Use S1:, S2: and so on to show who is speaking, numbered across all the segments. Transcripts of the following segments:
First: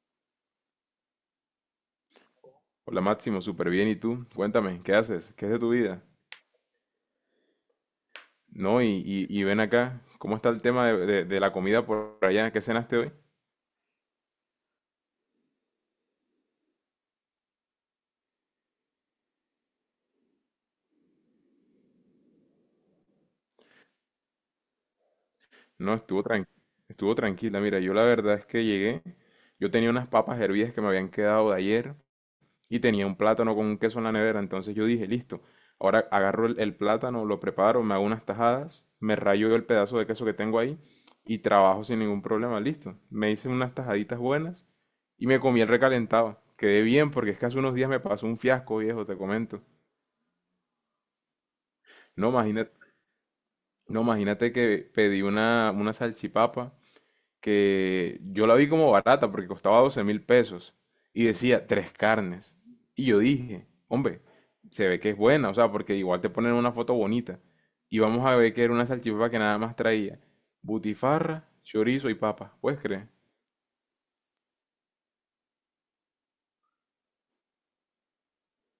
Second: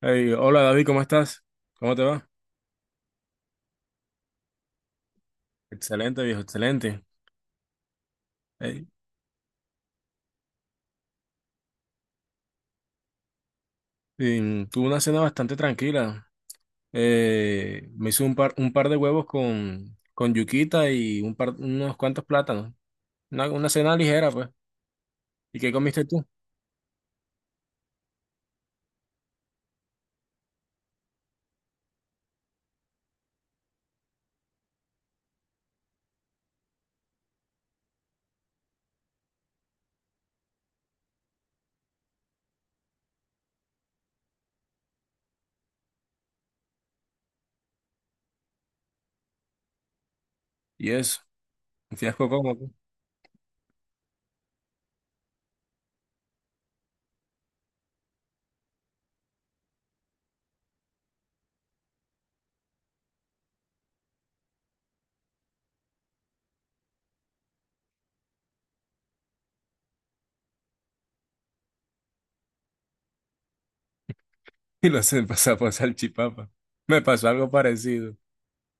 S1: Hey, hola David, ¿cómo estás? ¿Cómo te va?
S2: Hola Máximo, súper bien. ¿Y tú? Cuéntame, ¿qué haces? ¿Qué es de tu vida?
S1: Excelente, viejo, excelente.
S2: No,
S1: Hey,
S2: y ven acá, ¿cómo está el tema de la comida por allá? ¿Qué cenaste hoy?
S1: tuve una cena bastante tranquila. Me hice un par de huevos con yuquita y unos cuantos plátanos. Una cena ligera, pues. ¿Y qué
S2: No,
S1: comiste tú?
S2: estuvo tranquila. Mira, yo la verdad es que llegué, yo tenía unas papas hervidas que me habían quedado de ayer, y tenía un plátano con un queso en la nevera. Entonces yo dije, listo, ahora agarro el plátano, lo preparo, me hago unas tajadas, me rayo el pedazo de queso que tengo ahí y trabajo sin ningún problema, listo. Me hice unas tajaditas buenas y me comí el recalentado. Quedé bien porque es que hace unos días me pasó un fiasco, viejo, te comento.
S1: Y eso, un fiasco
S2: No,
S1: como, tú.
S2: imagínate, no, imagínate que pedí una salchipapa que yo la vi como barata porque costaba 12.000 pesos y decía tres carnes. Y yo dije, hombre, se ve que es buena, o sea, porque igual te ponen una foto bonita. Y vamos a ver que era una salchipapa que nada más traía butifarra, chorizo y papa. ¿Puedes creer?
S1: Y lo sé, pasar por salchipapa. Me pasó algo parecido. O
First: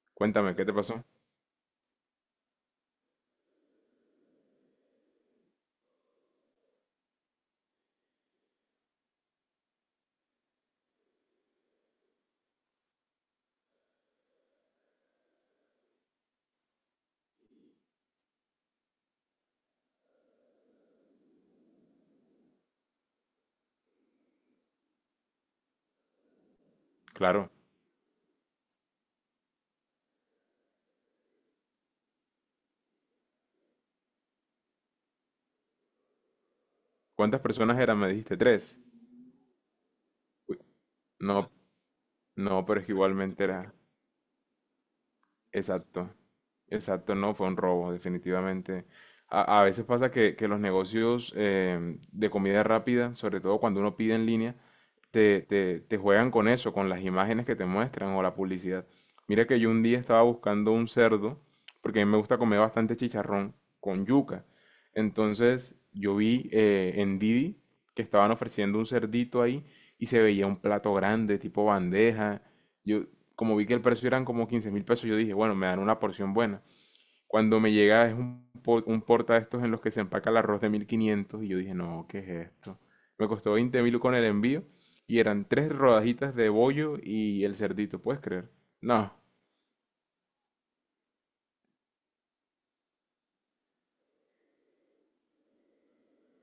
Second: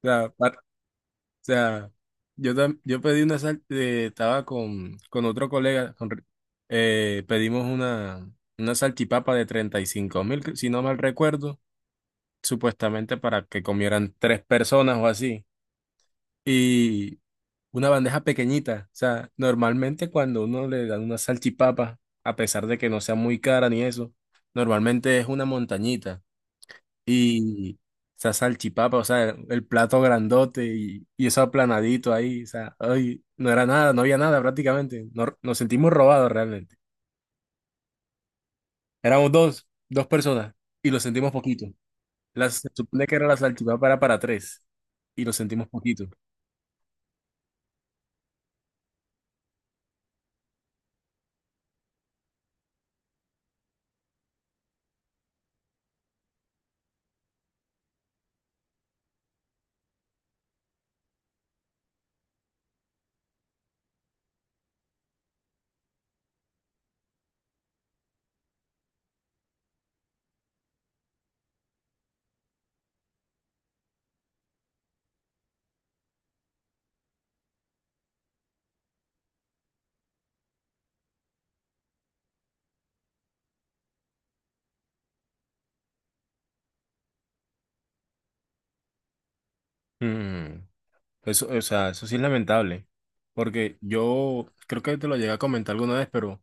S1: sea,
S2: Cuéntame, ¿qué te pasó?
S1: sea, yo pedí estaba con otro colega, pedimos una salchipapa de 35.000, si no mal recuerdo, supuestamente para que comieran tres personas o así, y una bandeja pequeñita. O sea, normalmente cuando uno le dan una salchipapa, a pesar de que no sea muy cara ni eso, normalmente es una montañita.
S2: Claro.
S1: Y esa salchipapa, o sea, el plato grandote y eso aplanadito ahí, o sea, ay, no era nada, no había nada prácticamente. Nos sentimos robados realmente.
S2: ¿Cuántas personas eran? Me dijiste tres.
S1: Éramos dos personas
S2: Uy,
S1: y lo sentimos
S2: no,
S1: poquito. Las,
S2: no,
S1: se
S2: pero es que
S1: supone que era la
S2: igualmente era.
S1: salchipapa era para tres y lo sentimos poquito.
S2: Exacto, exacto, no, fue un robo, definitivamente. A veces pasa que los negocios de comida rápida, sobre todo cuando uno pide en línea, te juegan con eso, con las imágenes que te muestran o la publicidad. Mira que yo un día estaba buscando un cerdo, porque a mí me gusta comer bastante chicharrón con yuca. Entonces yo vi en Didi que estaban ofreciendo un cerdito ahí y se veía un plato grande, tipo bandeja yo, como vi que el precio eran como 15.000 pesos, yo dije, bueno, me dan una porción buena. Cuando me llega es un, un porta de estos en los que se empaca el arroz de 1.500 y yo dije, no, ¿qué es esto? Me costó 20.000 con el envío y eran tres rodajitas de bollo y el cerdito, ¿puedes creer? No,
S1: Mm. Eso, o sea, eso sí es lamentable, porque yo creo que te lo llegué a comentar alguna vez, pero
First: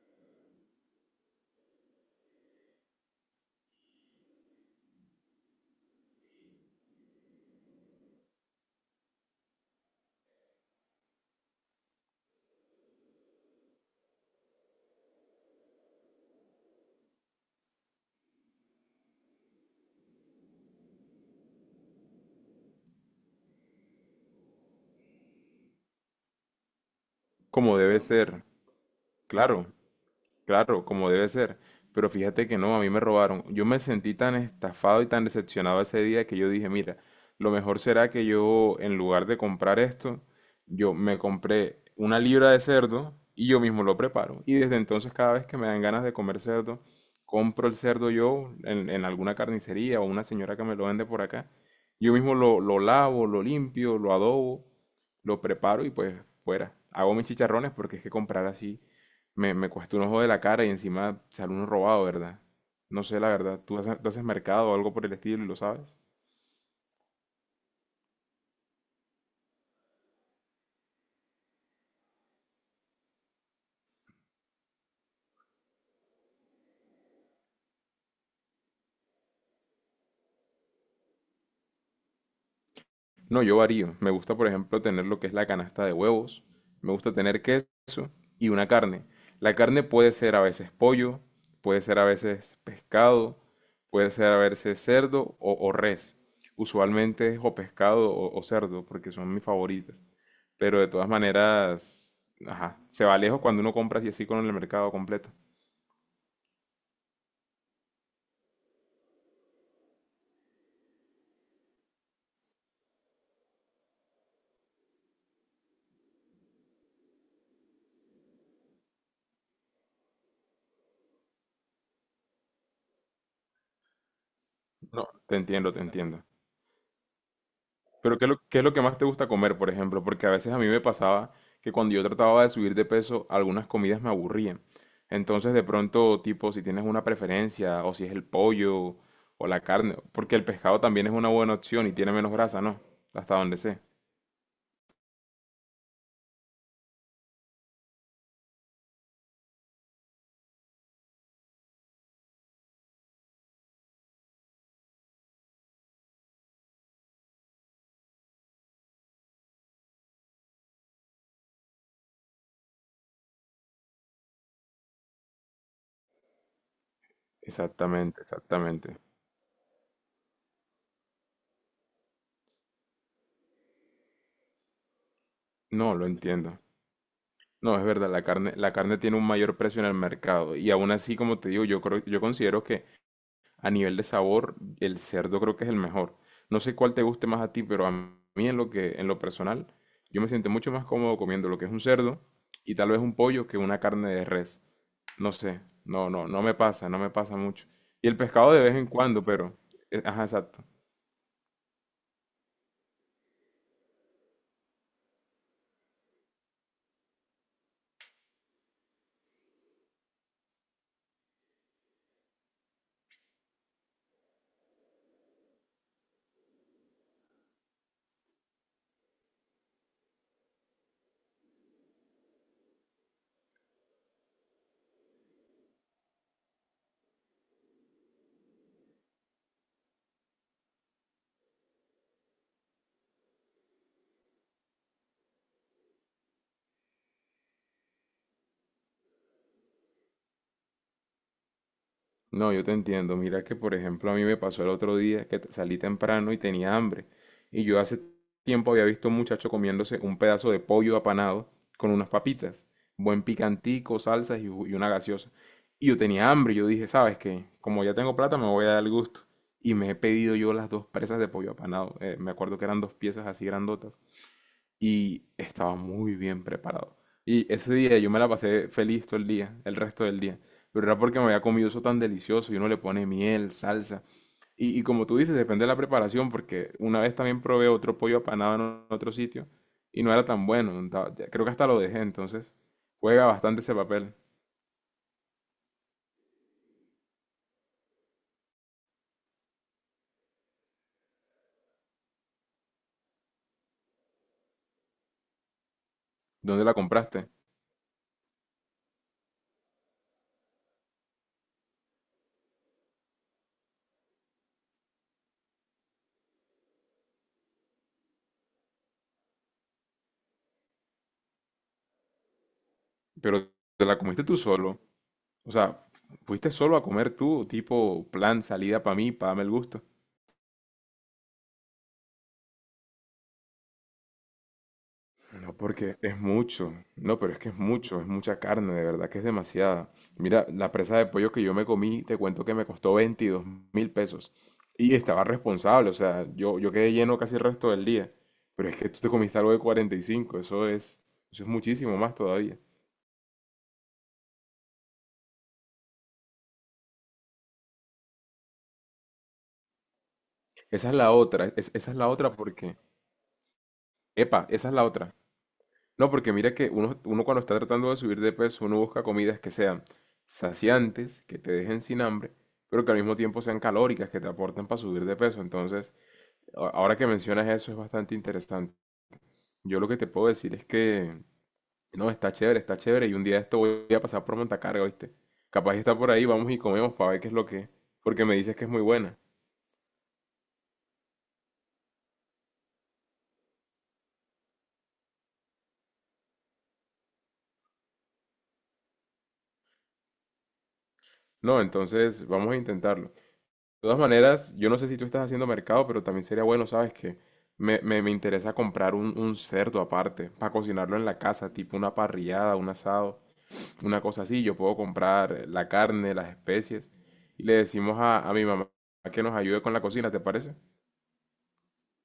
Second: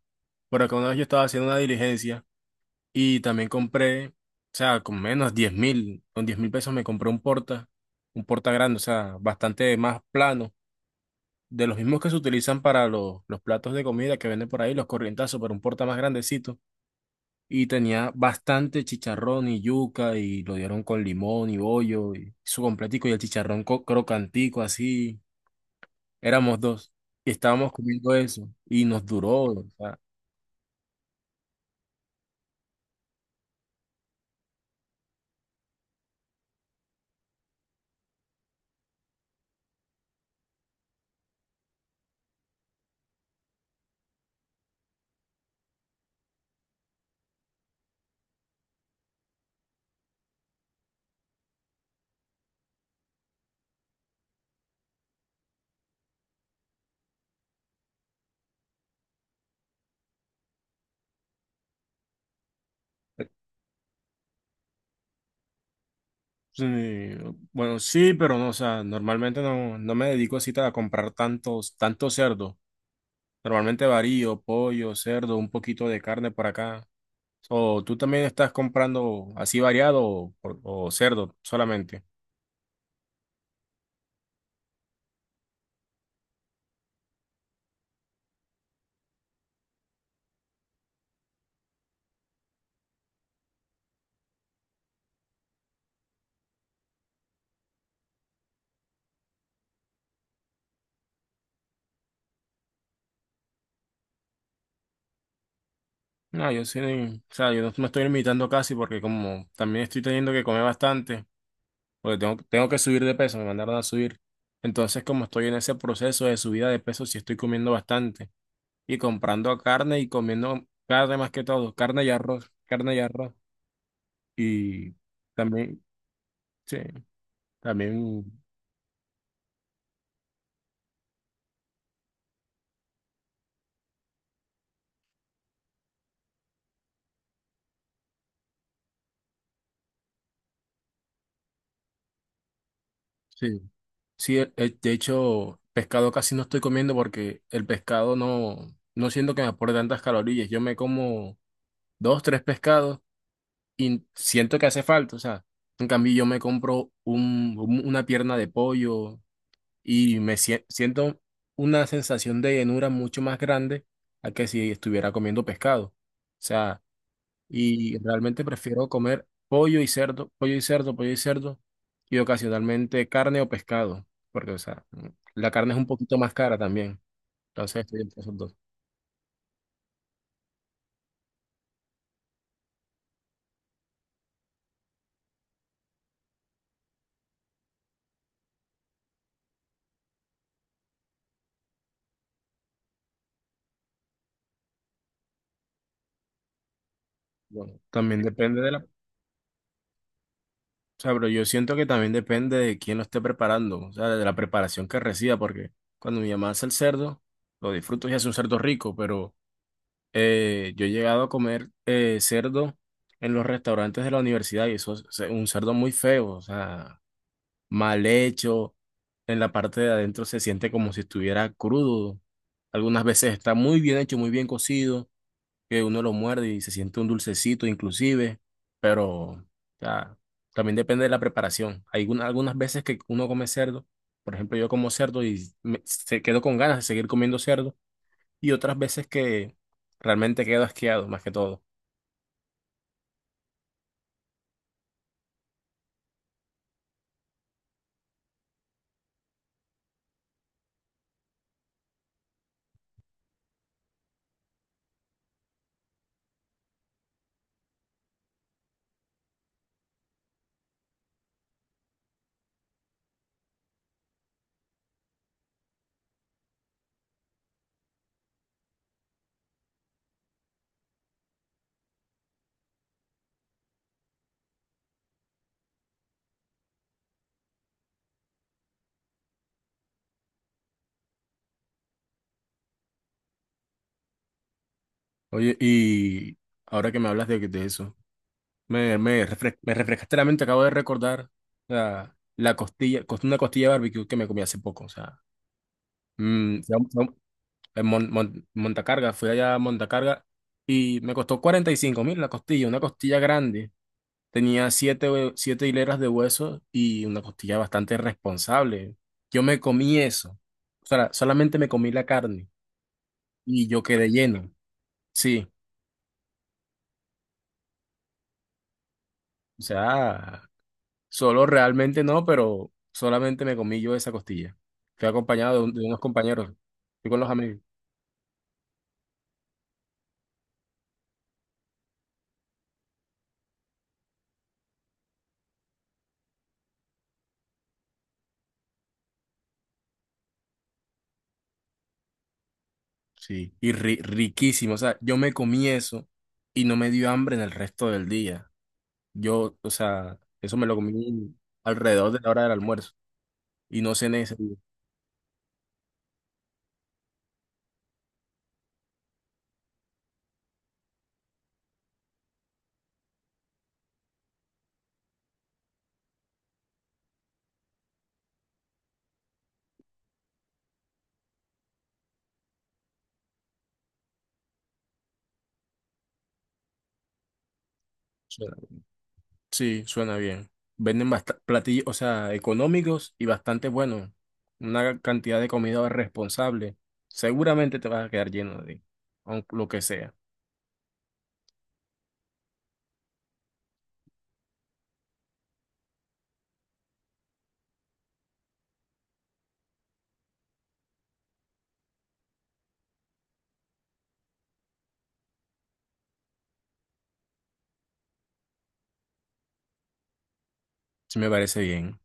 S1: por acá una vez yo estaba haciendo una diligencia. Y también compré, o sea, con menos 10.000, con 10.000 pesos me compré un porta grande, o sea, bastante más plano, de los mismos que se utilizan para los platos de comida que venden por ahí, los corrientazos, pero un porta más grandecito. Y tenía bastante chicharrón y yuca, y lo dieron con limón y bollo, y su completico, y el chicharrón crocantico, así. Éramos dos, y estábamos
S2: como debe
S1: comiendo
S2: ser,
S1: eso, y nos duró, o
S2: claro.
S1: sea.
S2: Claro, como debe ser. Pero fíjate que no, a mí me robaron. Yo me sentí tan estafado y tan decepcionado ese día que yo dije, mira, lo mejor será que yo, en lugar de comprar esto, yo me compré una libra de cerdo y yo mismo lo preparo. Y desde entonces, cada vez que me dan ganas de comer cerdo, compro el cerdo yo en alguna carnicería o una señora que me lo vende por acá. Yo mismo lo lavo, lo limpio, lo adobo, lo preparo y pues fuera. Hago mis chicharrones porque es que comprar así. Me cuesta un ojo de la cara y encima sale uno robado, ¿verdad? No sé, la verdad. ¿ tú haces mercado o algo por el estilo y lo sabes?
S1: Sí, bueno, sí, pero no, o sea, normalmente no me dedico así a comprar tantos cerdos. Normalmente varío, pollo, cerdo, un poquito de carne por acá. O tú también estás comprando así variado o cerdo solamente.
S2: No, yo varío. Me gusta, por ejemplo, tener lo que es la canasta de huevos. Me gusta tener queso y una carne. La carne puede ser a veces pollo, puede ser a veces pescado, puede ser a veces cerdo o res. Usualmente es o pescado o cerdo porque son mis favoritas. Pero de todas maneras, ajá, se va lejos cuando uno compra así así con el mercado completo.
S1: No, yo sí, o sea, yo no me estoy limitando casi porque como también estoy teniendo que comer bastante, porque tengo que subir de peso, me mandaron a subir. Entonces, como estoy en ese proceso de subida de peso, sí estoy comiendo bastante. Y comprando carne y comiendo carne más que todo, carne y arroz, carne y arroz. Y
S2: No, te entiendo, te
S1: también,
S2: entiendo.
S1: sí,
S2: Pero
S1: también,
S2: ¿qué es qué es lo que más te gusta comer, por ejemplo? Porque a veces a mí me pasaba que cuando yo trataba de subir de peso, algunas comidas me aburrían. Entonces, de pronto, tipo, si tienes una preferencia, o si es el pollo, o la carne, porque el pescado también es una buena opción y tiene menos grasa, ¿no? Hasta donde
S1: sí.
S2: sé.
S1: Sí, de hecho, pescado casi no estoy comiendo porque el pescado no. No siento que me aporte tantas calorías. Yo me como dos, tres pescados y siento que hace falta. O sea, en cambio yo me compro una pierna de pollo y me siento una sensación de llenura mucho más grande a que si estuviera comiendo pescado. O sea, y
S2: Exactamente,
S1: realmente prefiero
S2: exactamente.
S1: comer pollo y cerdo, pollo y cerdo, pollo y cerdo, y ocasionalmente carne o pescado, porque, o sea, la carne es un
S2: No, lo
S1: poquito más cara
S2: entiendo.
S1: también.
S2: No,
S1: Entonces
S2: es
S1: estoy
S2: verdad,
S1: entre esos dos.
S2: la carne tiene un mayor precio en el mercado. Y aún así, como te digo, yo creo, yo considero que a nivel de sabor, el cerdo creo que es el mejor. No sé cuál te guste más a ti, pero a mí en lo que, en lo personal, yo me siento mucho más cómodo comiendo lo que es un cerdo y tal vez un pollo que una carne de res. No sé, no, no, no me pasa, no me pasa mucho.
S1: Bueno,
S2: Y el
S1: también
S2: pescado de
S1: depende de
S2: vez
S1: la.
S2: en cuando, pero, ajá, exacto.
S1: O sea, pero yo siento que también depende de quién lo esté preparando, o sea, de la preparación que reciba, porque cuando mi mamá hace el cerdo, lo disfruto y hace un cerdo rico, pero. Yo he llegado a comer cerdo en los restaurantes de la universidad y eso es un cerdo muy feo, o sea, mal hecho. En la parte de adentro se siente como si estuviera crudo. Algunas veces está muy bien hecho, muy bien cocido, que uno lo muerde y se siente un dulcecito inclusive, pero o sea, también depende de la preparación. Hay algunas veces que uno come cerdo, por ejemplo, yo como cerdo y se quedo con ganas de seguir comiendo cerdo y otras veces que realmente quedo asqueado, más que todo.
S2: No, yo te entiendo. Mira que, por ejemplo, a mí me pasó el otro día que salí temprano y tenía hambre. Y yo hace tiempo había visto a un muchacho comiéndose un pedazo de pollo apanado con unas papitas, buen picantico, salsas y una gaseosa. Y yo tenía hambre. Yo dije, ¿sabes qué? Como ya tengo plata, me voy a dar el gusto. Y me he pedido yo las dos presas de pollo apanado. Me acuerdo que eran dos piezas así grandotas y estaba muy bien preparado. Y ese día yo me la pasé feliz todo el día, el resto del día. Pero era porque me había comido eso tan delicioso y uno le pone miel, salsa. Y como tú dices, depende de la preparación, porque una vez también probé otro pollo apanado en otro sitio y no era tan bueno. no ta- ya- Creo que hasta lo dejé, entonces juega bastante ese papel.
S1: Oye, y ahora que me hablas de eso, me refrescaste la mente, acabo de recordar una costilla de barbecue que me comí hace poco, o sea, mm,
S2: ¿Dónde la
S1: fue a- fue
S2: compraste?
S1: a- en Montacarga, fui allá a Montacarga y me costó 45.000 la costilla, una costilla grande, tenía siete hileras de hueso y una costilla bastante responsable. Yo me comí eso, o sea, solamente me comí la carne.
S2: Pero
S1: Y yo
S2: te la
S1: quedé
S2: comiste tú
S1: lleno.
S2: solo.
S1: Sí,
S2: O sea, fuiste solo a comer tú, tipo plan salida para mí, para darme el
S1: o
S2: gusto.
S1: sea, solo realmente no, pero solamente me comí yo esa costilla. Fui
S2: No,
S1: acompañado de
S2: porque
S1: unos
S2: es
S1: compañeros,
S2: mucho.
S1: fui
S2: No,
S1: con los
S2: pero es que es
S1: amigos.
S2: mucho, es mucha carne, de verdad que es demasiada. Mira, la presa de pollo que yo me comí, te cuento que me costó 22.000 pesos. Y estaba responsable, o sea, yo quedé lleno casi el resto del día. Pero es que tú te comiste algo de 45, eso es muchísimo más todavía.
S1: Sí, y riquísimo, o sea, yo me comí eso y no me dio hambre en el resto del día. Yo, o sea, eso me lo
S2: Esa es la
S1: comí
S2: otra, esa es la
S1: alrededor de la
S2: otra
S1: hora del
S2: porque,
S1: almuerzo y no cené ese
S2: epa,
S1: día.
S2: esa es la otra. No, porque mira que uno, uno cuando está tratando de subir de peso, uno busca comidas que sean saciantes, que te dejen sin hambre, pero que al mismo tiempo sean calóricas, que te aporten para subir de peso. Entonces, ahora que mencionas eso es bastante interesante. Yo lo que te puedo decir es que, no, está chévere, y un día de esto voy a pasar por Montacarga, ¿viste? Capaz está por ahí, vamos y comemos para ver qué es lo que es, porque me dices que es muy buena.
S1: Sí, suena bien. Venden platillos, o sea, económicos y bastante buenos. Una cantidad de comida responsable. Seguramente te vas a quedar lleno de, aunque lo que sea.
S2: No, entonces vamos a intentarlo. De todas maneras, yo no sé si tú estás haciendo mercado, pero también sería bueno, ¿sabes qué? Me interesa comprar un cerdo aparte para cocinarlo en la casa, tipo una parrillada, un asado, una cosa así. Yo puedo comprar la carne, las especies y le decimos a mi mamá que nos ayude con la cocina, ¿te parece?
S1: Sí, me parece bien.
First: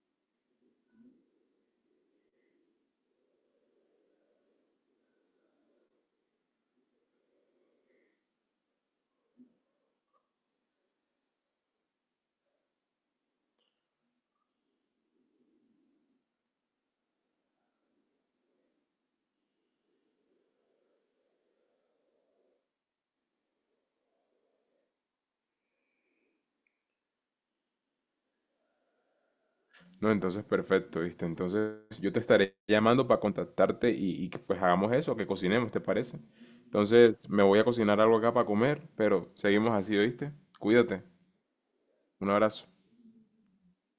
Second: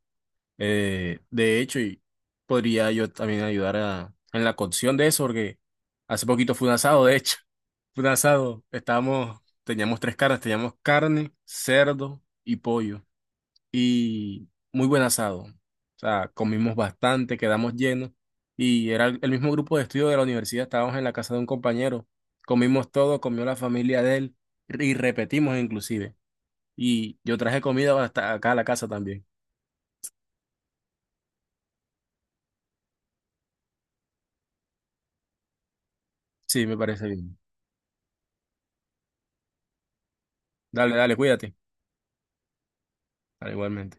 S1: De hecho, y podría yo también ayudar en la cocción de eso, porque hace poquito fue un asado, de hecho. Fue un asado. Estábamos, teníamos tres carnes, teníamos carne, cerdo y pollo. Y muy buen asado. O sea, comimos bastante, quedamos llenos y era el mismo grupo de estudio de la universidad, estábamos en la casa de un compañero, comimos todo, comió la familia de él y repetimos inclusive. Y yo traje comida hasta acá a la casa también.
S2: No, entonces perfecto, ¿viste? Entonces yo te estaré llamando para contactarte y que pues hagamos eso, que cocinemos, ¿te parece?
S1: Sí, me parece
S2: Entonces
S1: bien.
S2: me voy a cocinar algo acá para comer, pero seguimos así, ¿oíste?
S1: Dale,
S2: Cuídate,
S1: dale, cuídate.
S2: un abrazo.
S1: Dale, igualmente.